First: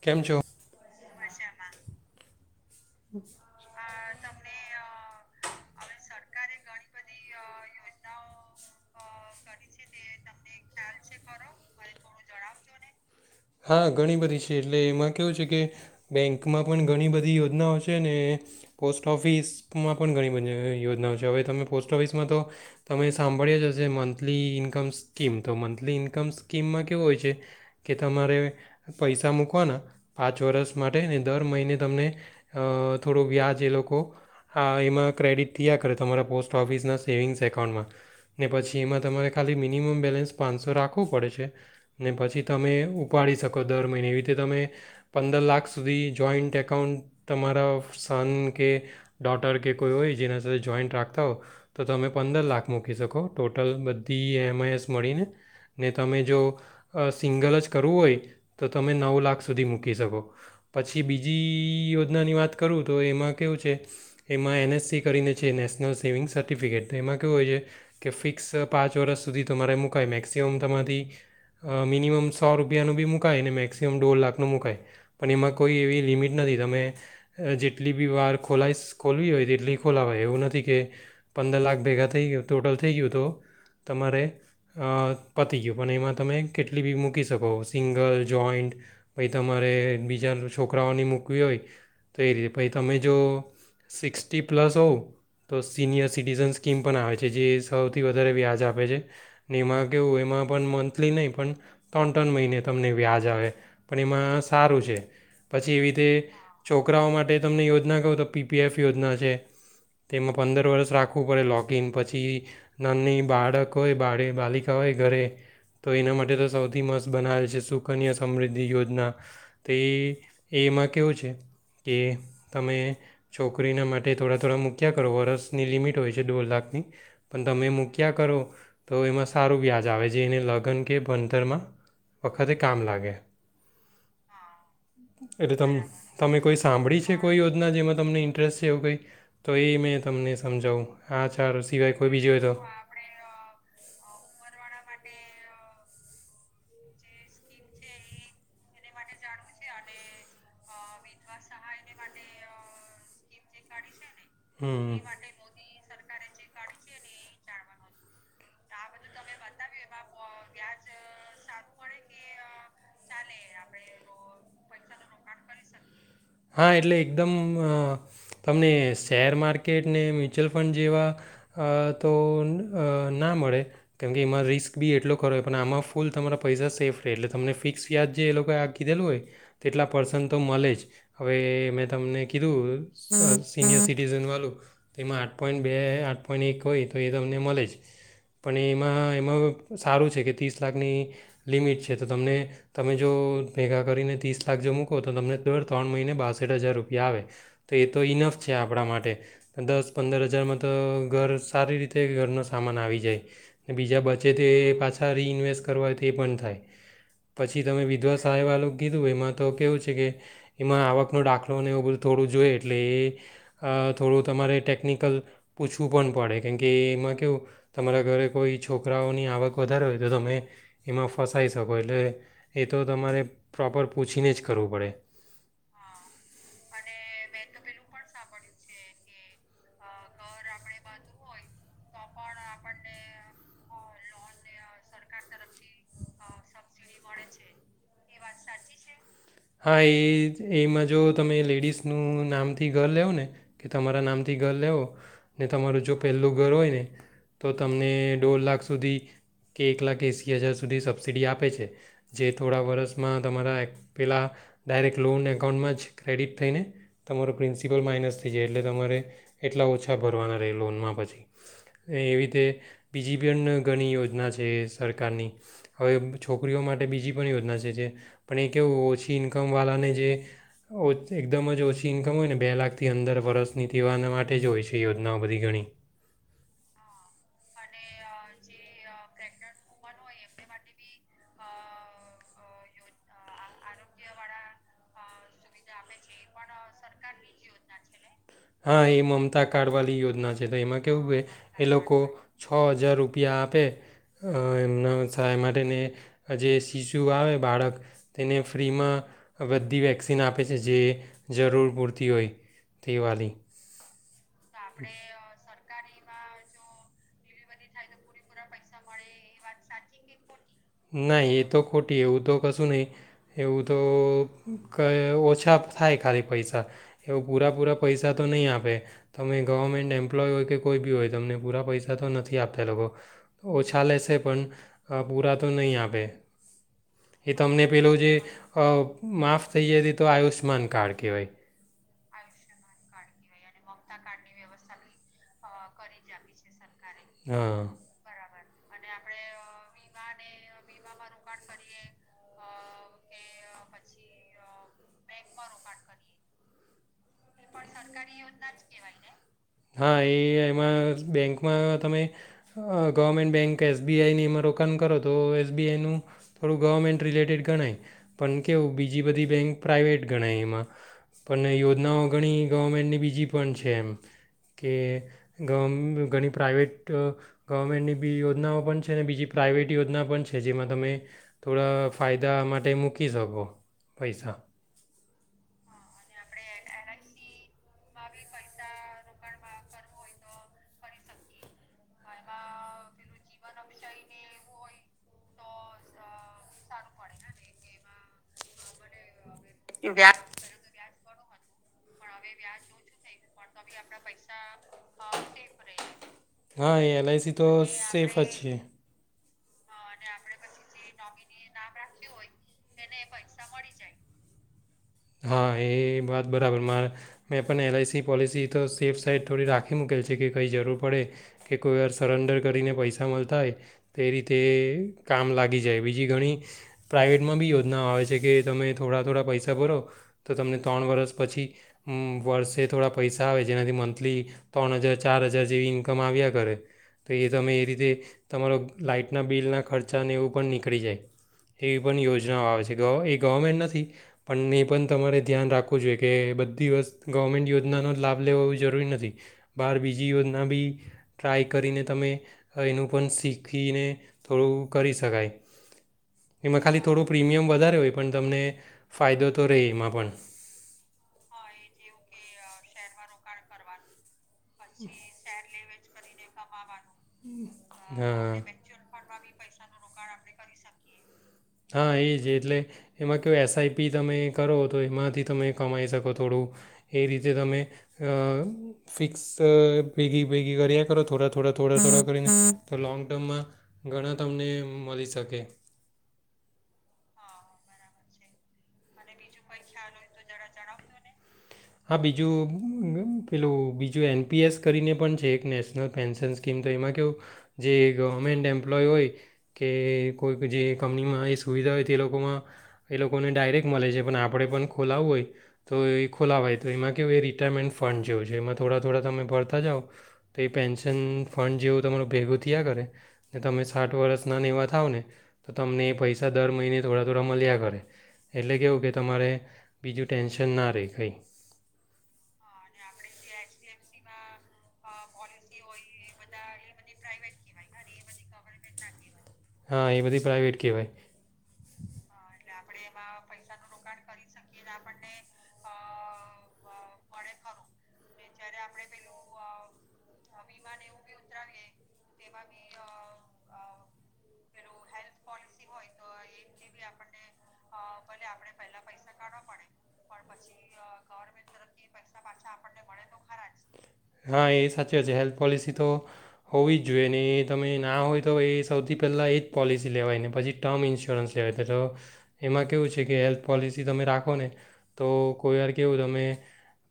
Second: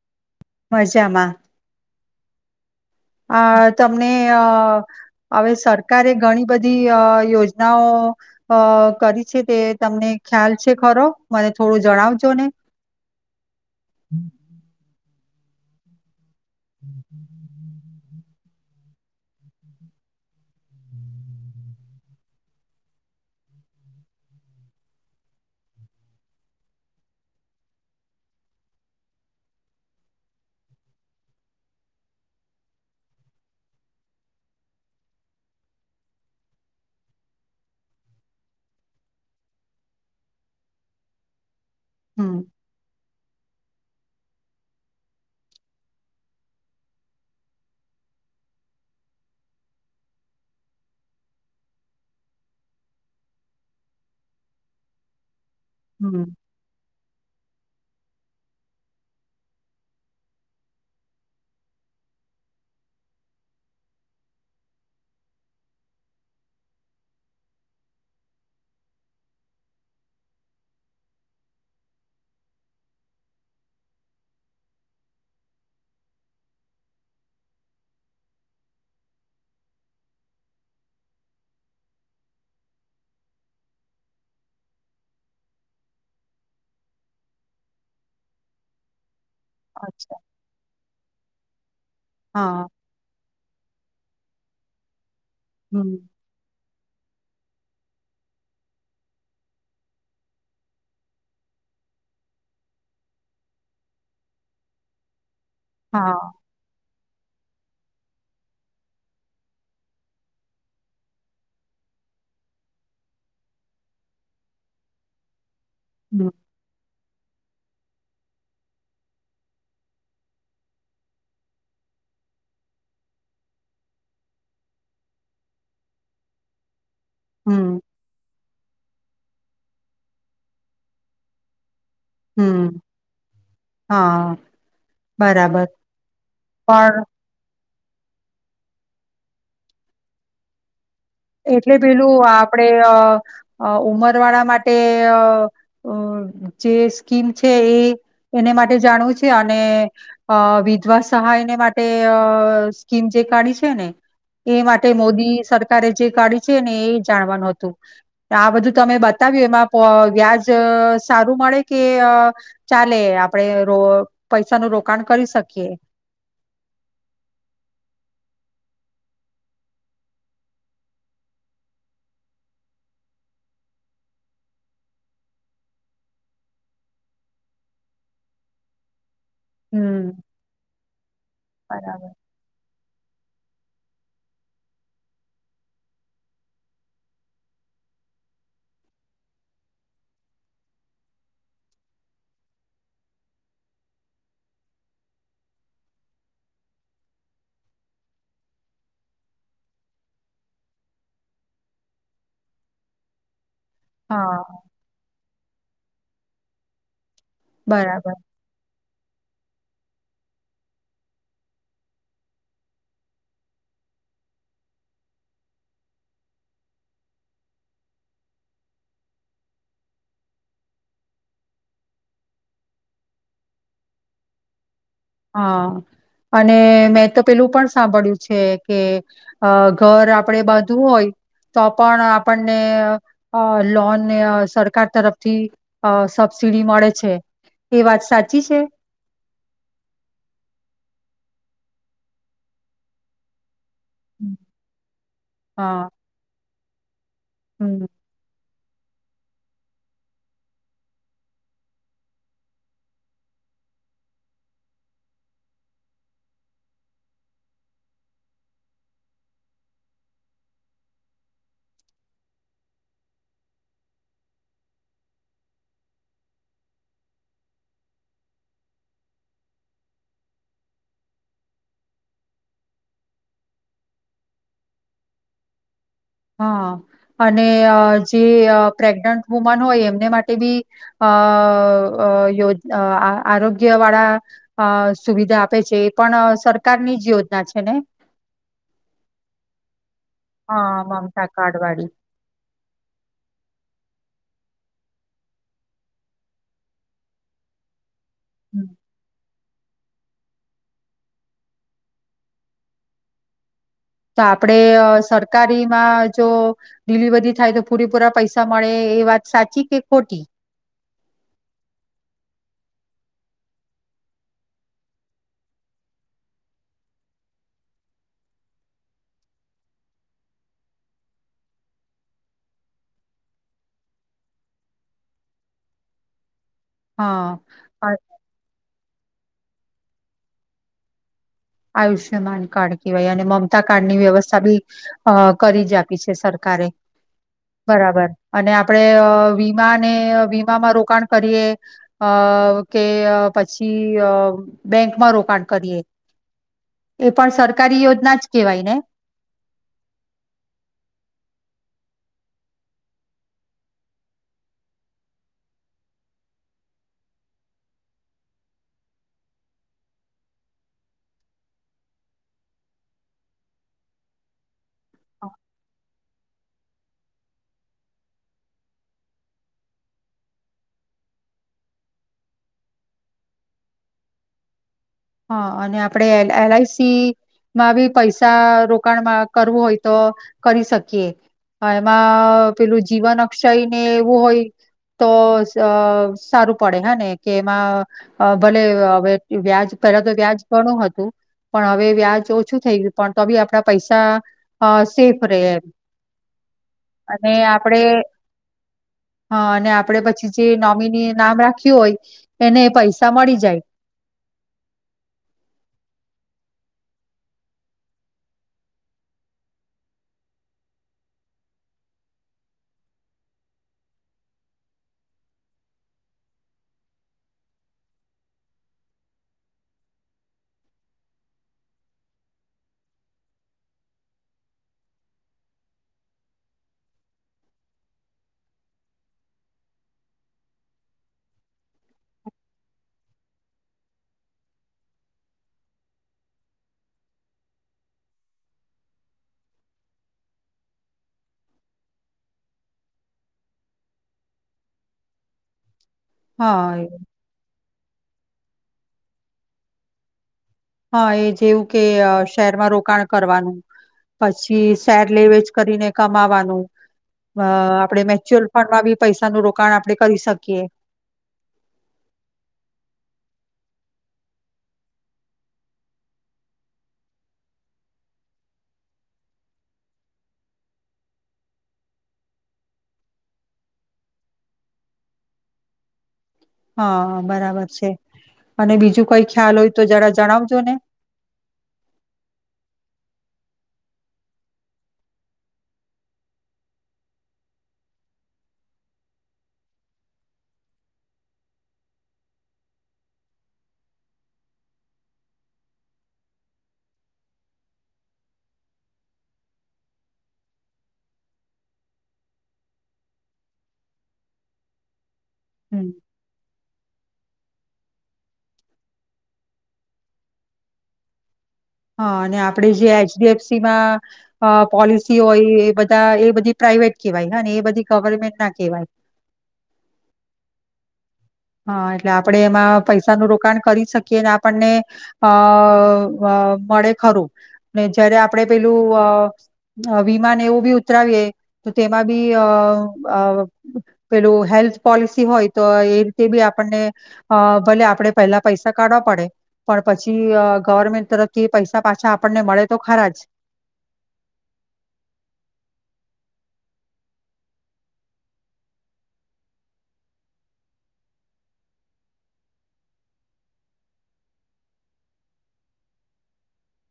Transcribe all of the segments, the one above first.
કેમ છો? મજામાં. અહ તમને અહ હવે સરકારે ઘણી બધી અહ યોજનાઓ ક કરી છે તે તમને ખ્યાલ છે ખરો? મને થોડું જણાવજો ને. હા ઘણી બધી છે એટલે એમાં કેવું છે કે બેંકમાં પણ ઘણી બધી યોજનાઓ છ એય અને પોસ્ટ ઓફિસમાં પણ ઘણી બધી યોજનાઓ છે હવે તમે પોસ્ટ ઓફિસમાં તો તમે સાંભળ્યા જ હશે મંથલી ઇન્કમસ્કીમ તો મંથલી ઇન્કમસ્કીમમાં કેવું હોય છે કે તમારે પૈસા મૂકવાના પાંચ વર્ષ માટે ને દર મહિને તમને અઅ થોડું વ્યાજ એ લોકો આ એમાં ક્રેડિટ થયા કરે તમારા પોસ્ટ ઓફિસના સેવિંગ્સ એકાઉન્ટમાં ને પછી એમાં તમારે ખાલી મિનિમમ બેલેન્સ પાંચસો રાખવું પડે છે. ને હમ પછી તમે ઉ પાડી શકો દર મહિને એવી રીતે તમે પંદર લાખ સુધી જોઈન્ટ એકાઉન્ટ તમારા સન કે ડોટર કે કોઈ હોય જેના સાથે જોઈન્ટ રાખતા હો તો તમે પંદર લાખ મૂકી શકો ટોટલ બધી એમઆઈએસ મળીને ને તમે હમ જો સિંગલ જ કરવું હોય નાની વાત કરું તો એમાં કેવું છે એમાં એને જેટલી ભી વાર ખોલાઈશ ખોલવી હોય તેટલી ખોલાવાય એવું નથી કે પંદર લાખ ભેગા થઈ ગયું ટોટલ થઈ ગયું તો તમારે અઅ પતી ગયું પણ એમાં તમે કેટલી ભી મૂકી શકો સિંગલ, જોઈન્ટ પાછી તમારે અચ્છા બીજા છોકરાઓની મૂક કોઈ હોય તો એ રહે હા પાઈ તમે જો સિક તો હમ સીનયર સિટીઝનસ કીમ પણ આ પછી એવી તે હા છોકરાઓ માટે તમને યોજના કહું તો પીપીએફ યોજના છે. તેમાં પંદર વર્ષ રાખવું પડે લોગીન પછી નાની બાળક હોય બાળ-બાલિકા હોય ઘરે તો એના હમ માટે તો સૌથી મસ્ત બનાવે છે સુકન્યા સમૃદ્ધિ યોજના તે એ એમાં કેવું છે. કે તમે છોકરીના માટે થોડા થોડા મૂક્યા કરો વર્ષની લિમિટ હોય છે દોઢ લાખની. પણ તમે હમ મૂક્યા કરો. તો એમાં સારું વ્યાજ આવે જે એને લગ્ન કે ભણતરમાં. વખતે હમ્મ કામ લાગે હા એટલે બરાબર. તમ તમે કોઈ પણ સાંભળી છે કોઈ યોજના જેમાં તમને ઇન્ટરેસ્ટ અવું કઈક તો એ મેં તમને સમજાવું. આ ચાર એટલે સિવાય કોઈ પેલું બીજી હોય તો આપડે ઉમરવાળા માટે અ જે સ્કીમ છે એ એને માટે જાણવું છે અને અ વિધવા સહાયને માટે સ્કીમ જે કાઢી છે ને. એ માટે હમ મોદી સરકારે જે કાઢી છે ને એ જાણવાનું હતું, આ બધું તમે બતાવ્યું એમાં પ વ્યાજ સારું મળે કે અ ચાલે આપણે રો પૈસાનું રોકાણ કરી શકીએ. હા એટલે એકદમ તમને શેર માર્કેટ ને મ્યુચ્યુઅલ ફંડ જેવા અ તો અ ના મળે કેમકે એમાં રિસ્ક બી એટલો ખરો હોય પણ આમાં ફૂલ તમારા પૈસા સેફ રહે એટલે તમને ફિક્સ વ્યાજ જે એ લોકોએ આ કીધેલું હોય. તેટલા હમ્મ, પર્સન તો મલે જ. હવે મેં બરાબર. તમને કીધું. સિનિયર સિટીઝન વાળું એમાં આઠ પોઈન્ટ બે આઠ પોઈન્ટ એક હોય તો એ તમને મળે જ, પણ એમાં એમાં સારું છે કે ત્રીસ લાખની લિમિટ છે તો તમને તમે જો ભેગા કરીને ત્રીસ લાખ જો મૂકો તો તમને દર ત્રણ મહિને બાસઠ હજાર રૂપિયા આવે તો એ તો ઇનફ છે આપણા માટે દસ પંદર હજારમાં તો ઘર સારી રીતે ઘરનો સામાન આવી જાય. બીજા બચે તે હા, પાછા રીઇન્વેસ્ટ કરવાથી એ પન થાય. પછી તમે બરાબર. વિધવા સહાય વાલો કીધું એમાં તો કેવું છે કે એમાં આવકનો ડાખલોને એવું બધું થોડું જોએ એટલે એ અ થોડું તમારે ટેકનિકલ પૂછવું પણ પડે, કેમકે એમાં કેવું તમારા ઘરે કોઈ છોકરાઓની આવક વધારે હોય, તો તમે એમાં ફસાઈ શકો, એટલે એ તો તમારે પ્રોપર પૂછીને જ કરવું પડે. હાં અને મેં તો પેલું પણ સાંભળ્યું છે. કે અ ઘર આપડે બાંધું હોય, તો પણ આપણને અ લોનને સરકાર તરફથી અ સબસીડી મળે છે, એ વાત સાચી છે? હા એ જ, એમાં જો તમે લેડીસનું નામથી ઘર લેવ ને ક તમારા હમ. નામથી ઘર લેવો ને હા તમારું જો પેલ્લુ ઘર હોયને તો હમ તમને દોઢ લાખ સુધી કે એક લાખ એંસી હજાર સુધી સબસિડી આપે છે, જે થોડા વરસમાં તમારા એક પેલાં ડાયરેક્ટ લોન એકાઉન્ટમાં જ ક્રેડિટ થઈને તમારો પ્રિન્સિપલ માઇનસ થઈ જાય, એટલે તમારે એટલા ઓછા ભરવાના રેય લોનમાં પછી, એવી તે બીજી પન ઘણી યોજના છે સરકારની, હવે છોકરીઓ માટે બીજી પણ યોજના છે જે પણ એક કેવું ઓછી ઈન્કમ વાલાને જે એકદમ જ ઓછી ઈન્કમ હોય ને બે લાખ થી અંદર વરસની તેવાના માટે જ હોય છે એ યોજનાઓ બધી ઘણી. હા અને અ જે અ પ્રેગ્નન્ટ વુમન હોય એમને માટે બી અ અ યો આરોગ્ય વાળા અ સુવિધા આપે છે, એ પણ સરકારની જ યોજના છે ને! હા એ મમતા કાર્ડ વાલી યોજ્ ના છે, તો એમાં હા કેવું કે મમતા કાર્ડ એ વાળી. લોકો છ અજાર રૂપિયા આપે અ એમના સહાય માટે ને જે શિશુ આવે બાળક એને ફ્રીમાં બધી વેક્સિન આપે છે જે જરૂર પૂરતી હોય તે વાલી. તો આપડે સરકારી. મા જો ડીલીવરી થાય તો પૂરે પૂરા પૈસા મળે એ વાત સાચી કે ખોટી. નાઈ એ તો ખોટી એવું તો કશું નહી, એવું તો કઈ ઓછા થાય ખાલી પૈસા એવું પૂરા પૂરા પૈસા તો નહીં આપે તમે ગવર્મેન્ટ એમ્પ્લોય હોય કે કોઈ બી હોય તમને પૂરા પૈસા તો નથી આપતા લોકો ઓછા લેશે પણ પૂરા તો નહીં આપે. હા એ તમને આ પેલું જે અ માફ થઈ જતી તો આયુષ્યમાન કાર્ડ કહેવાય. આયુષ્યમાન કાર્ડ કવાય અને મમતા કાર્ડ ની વ્યવસ્થા બી અ કરી જ આપી છે સરકારે. હા બરાબર. અને અ આપણેે વીમાને વીમામાં રોકાણ કરીએ અ કે પછી બેંકમાં રોકાણ કરીએ. એ પણ સર હા એ એમાં બેંકમાં તમે. ગવર્મેન્ટ બેંક એસ બી આઈની એમાં રોકાણ કરો તો એસ બી આઈનું થોડું ગવર્મેન્ટ રિલેટેડ ગણાય, પણ કેવું બીજી બધી બેંક પ્રાઇવેટ ગણાય એમાં પણ યોજનાઓ ઘણી ગવર્મેન્ટની બીજી પણ છે એમ કે ગ ઘણી પ્રાઇવેટ ગવર્મેન્ટની બી યોજનાઓ પણ છે અને બીજી પ્રાઇવેટ યોજના પણ છે, જેમાં તમે થોડા ફાયદા માટે મૂકી શકો પૈસા. હા અને આપડે એ એલ આઈ સીમાં બી પૈસા રોકાણમાં કરવું હોય તો કરી શકીએ, એમાં પેલું જીવન અક્ષય ને એવું હોય તો પેલા તો વ્યાજ ઘણું હતું. પણ હવે વ્યાજ ઓછું થઈ ગયું પણ તો બી આપડા પૈસા અ સેફ રે એમ હા એ એલ આઈ અને સી તો આપણે સેફ જ છે. હ, અને આપડે પછી, જે નોમીની નામ રાખ્યું હોય. એને પૈસા મળી જાય. હ, એ વાત બરાબર. મા મેં પણ એલ આઈ સી પોલિસી તો સેફ સાઈટ થોડી રાખી મૂકેલ છે. કે કંઈ જરૂર પડે કે કોઈ વાર સરેન્ડર કરીને પૈસા મલતા અય તે રીતે કામ લાગી જાય. બીજી ઘણી પ્રાઇવેટમાં બી યોજનાઓ આવે છે. કે તમે થોડા થોડા પૈસા ભરો. તો તમને ત્રણ વર્ષ પછી, વર્ષે થોડા પૈસા આવે, જેનાથી મંથલી ત્રણ હજાર, ચાર હજાર જેવી ઈન્કમ આવયા કરે. તો એ તમે એ રીતે તમારો લાઈટના બિલના ખર્ચાને એવું પણ નીકળી જાય, એવી પણ યોજનાઓ આવે છે. એ ગવ ગવર્મેન્ટ નથી, પણ એ પણ તમારે ધ્યાન રાખવું જોઈએ, કે બધી વસ ગવર્મેન્ટ યોજનાનો જ લાભ લેવો જરૂરી નથી, બહાર બીજી યોજના ટ્રાય કરીને તમે એનું પણ શીખીને થોડું કરી શકાય. એમાં હા ખાલી એ થોડુ પ્રીમિયમ વધારે હોય. પન તમને ફાયદો તો રેય એમાં પન હ, એ જેવું કે અ શહેરમાં રોકાણ કરવાનું. પછી, શેર લે વેચ કરીને કમાવાનું, અ આપણેે હા મેચ્યુઅલ ફંડ માં બી પૈસાનું રોકાણ આપણે કરી શક. કે, હ, એ જ એટલે એમાં કઈ એસ આઈ પી તમે કરો તો એમાંથી તમે કમાઈ શકો થોડું એ રીતે. તમે અ ફિક્સ ભેગા ભેગા કર્યા કરો, થોડા થોડા થોડા થોડા કરીને, તો લોન્ગ ટર્મમાં ઘણા તમને મળી શકે. હ, બરાબર છે. અને બીજું કઈ ખ્યાલ હોય તો જરા જણાવજો ને. હ, બીજું પેલું બીજું એન પી એસ કરીને પણ છે. એક નેશનલ પેન્શન સ્કીમ. તો એમાં કહું, જે ગવર્મેન્ટ એમ્પ્લોય હોય, કે કોઈ જે કંપનીમાં એ સુવિધા હોય, તો એ લોકોમાં એ લોકોને ડાયરેક્ટ મળે છે. પણ, આપણે પણ ખોલાવવું હોય તો એ ખોલાવાય, તો એમાં કહું, એ રિટાયરમેન્ટ ફંડ જેવું છે. એમાં થોડા થોડા તમે ભરતા જાઓ, તો એ પેન્શન ફંડ જેવું તમારું ભેગું થીયા કરે, ને તમે સાઠ વર્ષના ને એવા થાવ ને તો, તમને હમ એ પૈસા દર મહિને થોડા થોડા માલ્યા કરે. એટલે કેવું કે તમારે બીજું ટેન્શન ના રેય. કંઈક હ, અને આપડે જે એચ ડી એફ સી માં અ પોલિસી હોય, એ બધા એ બધી પ્રાાઈવેટ કહેવાય. હ એ બધી ગવર્મેન્ટ ના કહેવાય. હ, એ બધી પ્રાઇવેટ કેવાય. હા એટલે, આપણે એમાં પૈસાનું રોકાણ કરી શકીએ. ને આપણને અ મળે ખરું. જ્યારે આપણે પેલું વિમાને એવું પણ ઉતરાવીએ, તો તેમાં પણ અ પેલું હેલ્થ પોલિસી હોય તો એ તે પણ આપણને અ ભલે આપણે પેલા પૈસા કાઢવા પડે, પણ પછી અ ગવર્મેન્ટ તરફથી પૈસા પાછા આપણને મળે તો ખરા જ. હ, એ સાચી વાત છે. હેલ્થ પોલિસી તો હોવી જ જોઈએ. ને એ તમે ના હોય તો, એ સૌથી પહેલાં એ જ પોલિસી લેવાય ને પછી, ટમ ઈન્સ્યોરન્સ લેવાય. તો એમાં કેવું છે, કે હેલ્થ પોલિસી તમે રાખો ને, તો કોઈ વાર કેવું, તમે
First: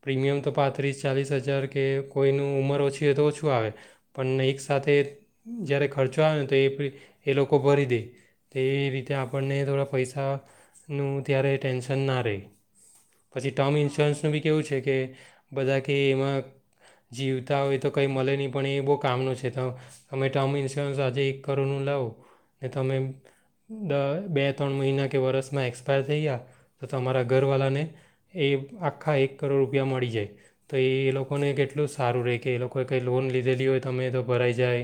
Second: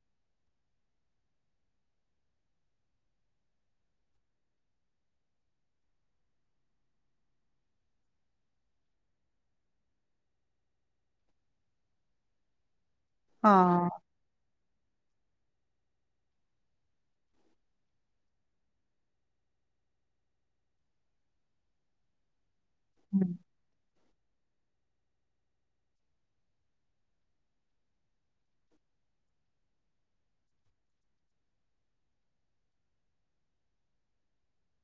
પ્રીમિયમ તો પાંત્રીસ ચાલીસ હજાર કે કોઈની ઉંમર ઓછી હોય, તો ઓછું આવે. પણ, એક સાથે જ્યારે ખર્ચો આવે ને, તો એ એ લોકો ભરી દે. તે રીતે આપણને થોડા પૈસાનું ત્યારે ટેન્શન ના રેય. પછી, ટમ હા ઇન્સ્યોરન્સનું બી કેવું છે, કે કે બધા કે એમાં જીવતા હોય તો કંઈ મલે નહીં. પણ, એ બહુ કામનું છે. ત અમે ટમ ઈન્સ્યોરન્સ આજે એક કરોડનું લવ ને તમે એમ દ બે ત્રણ મહિના, કે વરસમાં એક્સપાયર થઈ ગયા, તો તમારા ઘરવાલાને એ આખા એક કરોડ રૂપિયા મળી જાય. તો એ એ લોક કોને કેટલું સારું રેય, કે એ લોકોએ કંઈ લોન લીધેલી હોય, તો એ ભરાઈ જાય.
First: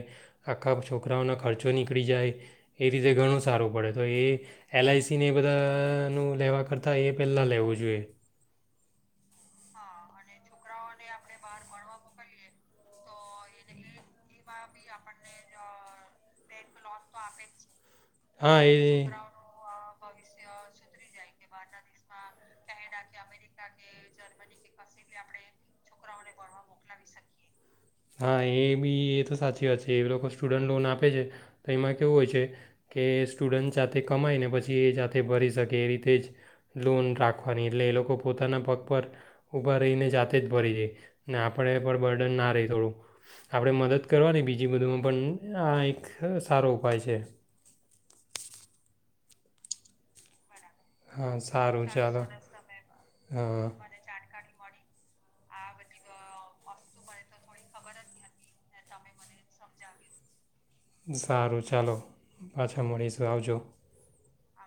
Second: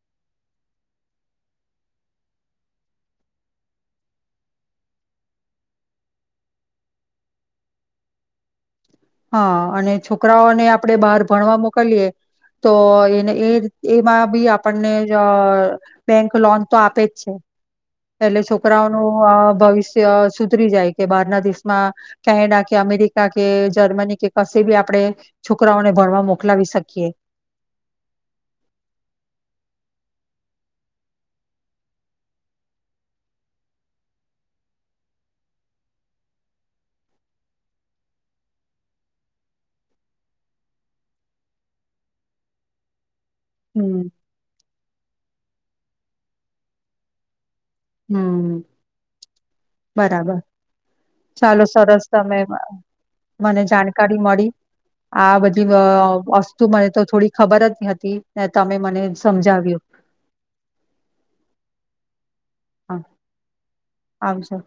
આખા, છોકરાઓનો ખર્ચો નીકળી જાય, એ રીતે ઘણું સારું પડે. તો એ એલ આઈ સી ને એ બધાનું લેવા કરતાં એ પહેલાં લેવું જોઈએ. હ, અને છોકરાઓને આપણે બહાર ભણવા મોકલીએ, તો એને એ એમાં બી આપણને બેંક લોન તો આપે જ છે. એટલે હા એ છોકરાઓનું અ ભવિષ્ય ત્ય સુધરી જાય કે, બારના દેશમાં કેનેડા કે, અમેરિકા કે, જર્મની કે, કશે બી આપણે છોકરાઓને ભણવા મોકલાવી શકીએ. હ, એ બી એ તો સાચી વાત છે. ‌એ લોકો સ્ટુડન્ટ લોન આપે છે. તો એમાં કેવું હોય છે, કે સ્ટુડન્ટ જાતે કમાય ને પછી, એ જાતે ભરી શકે. એ રીતે જ લોન રાખવાની એટલે એ લોકો પોતાના પગ પર ઊભા રહીને જાતે જ ભરી જાય. ને આપણે એ પર બર્ડન ના રે. થોડું આપણે મદદ હમ, કરવાની બી જી બધુ પણ આ એક સારો ઉપાય છે. હમ બરાબર. હા ચાલો સારું સરસ, ચાલો તમે મને હા જાણકારી મળી. આ બધી વ અ વસ્તુ મને તો થોડી ખબર જ નતી ને તમે મને સમજાવ્યું. સારું ચાલો. પાછા હા, મળીશું આવજો. આવજો.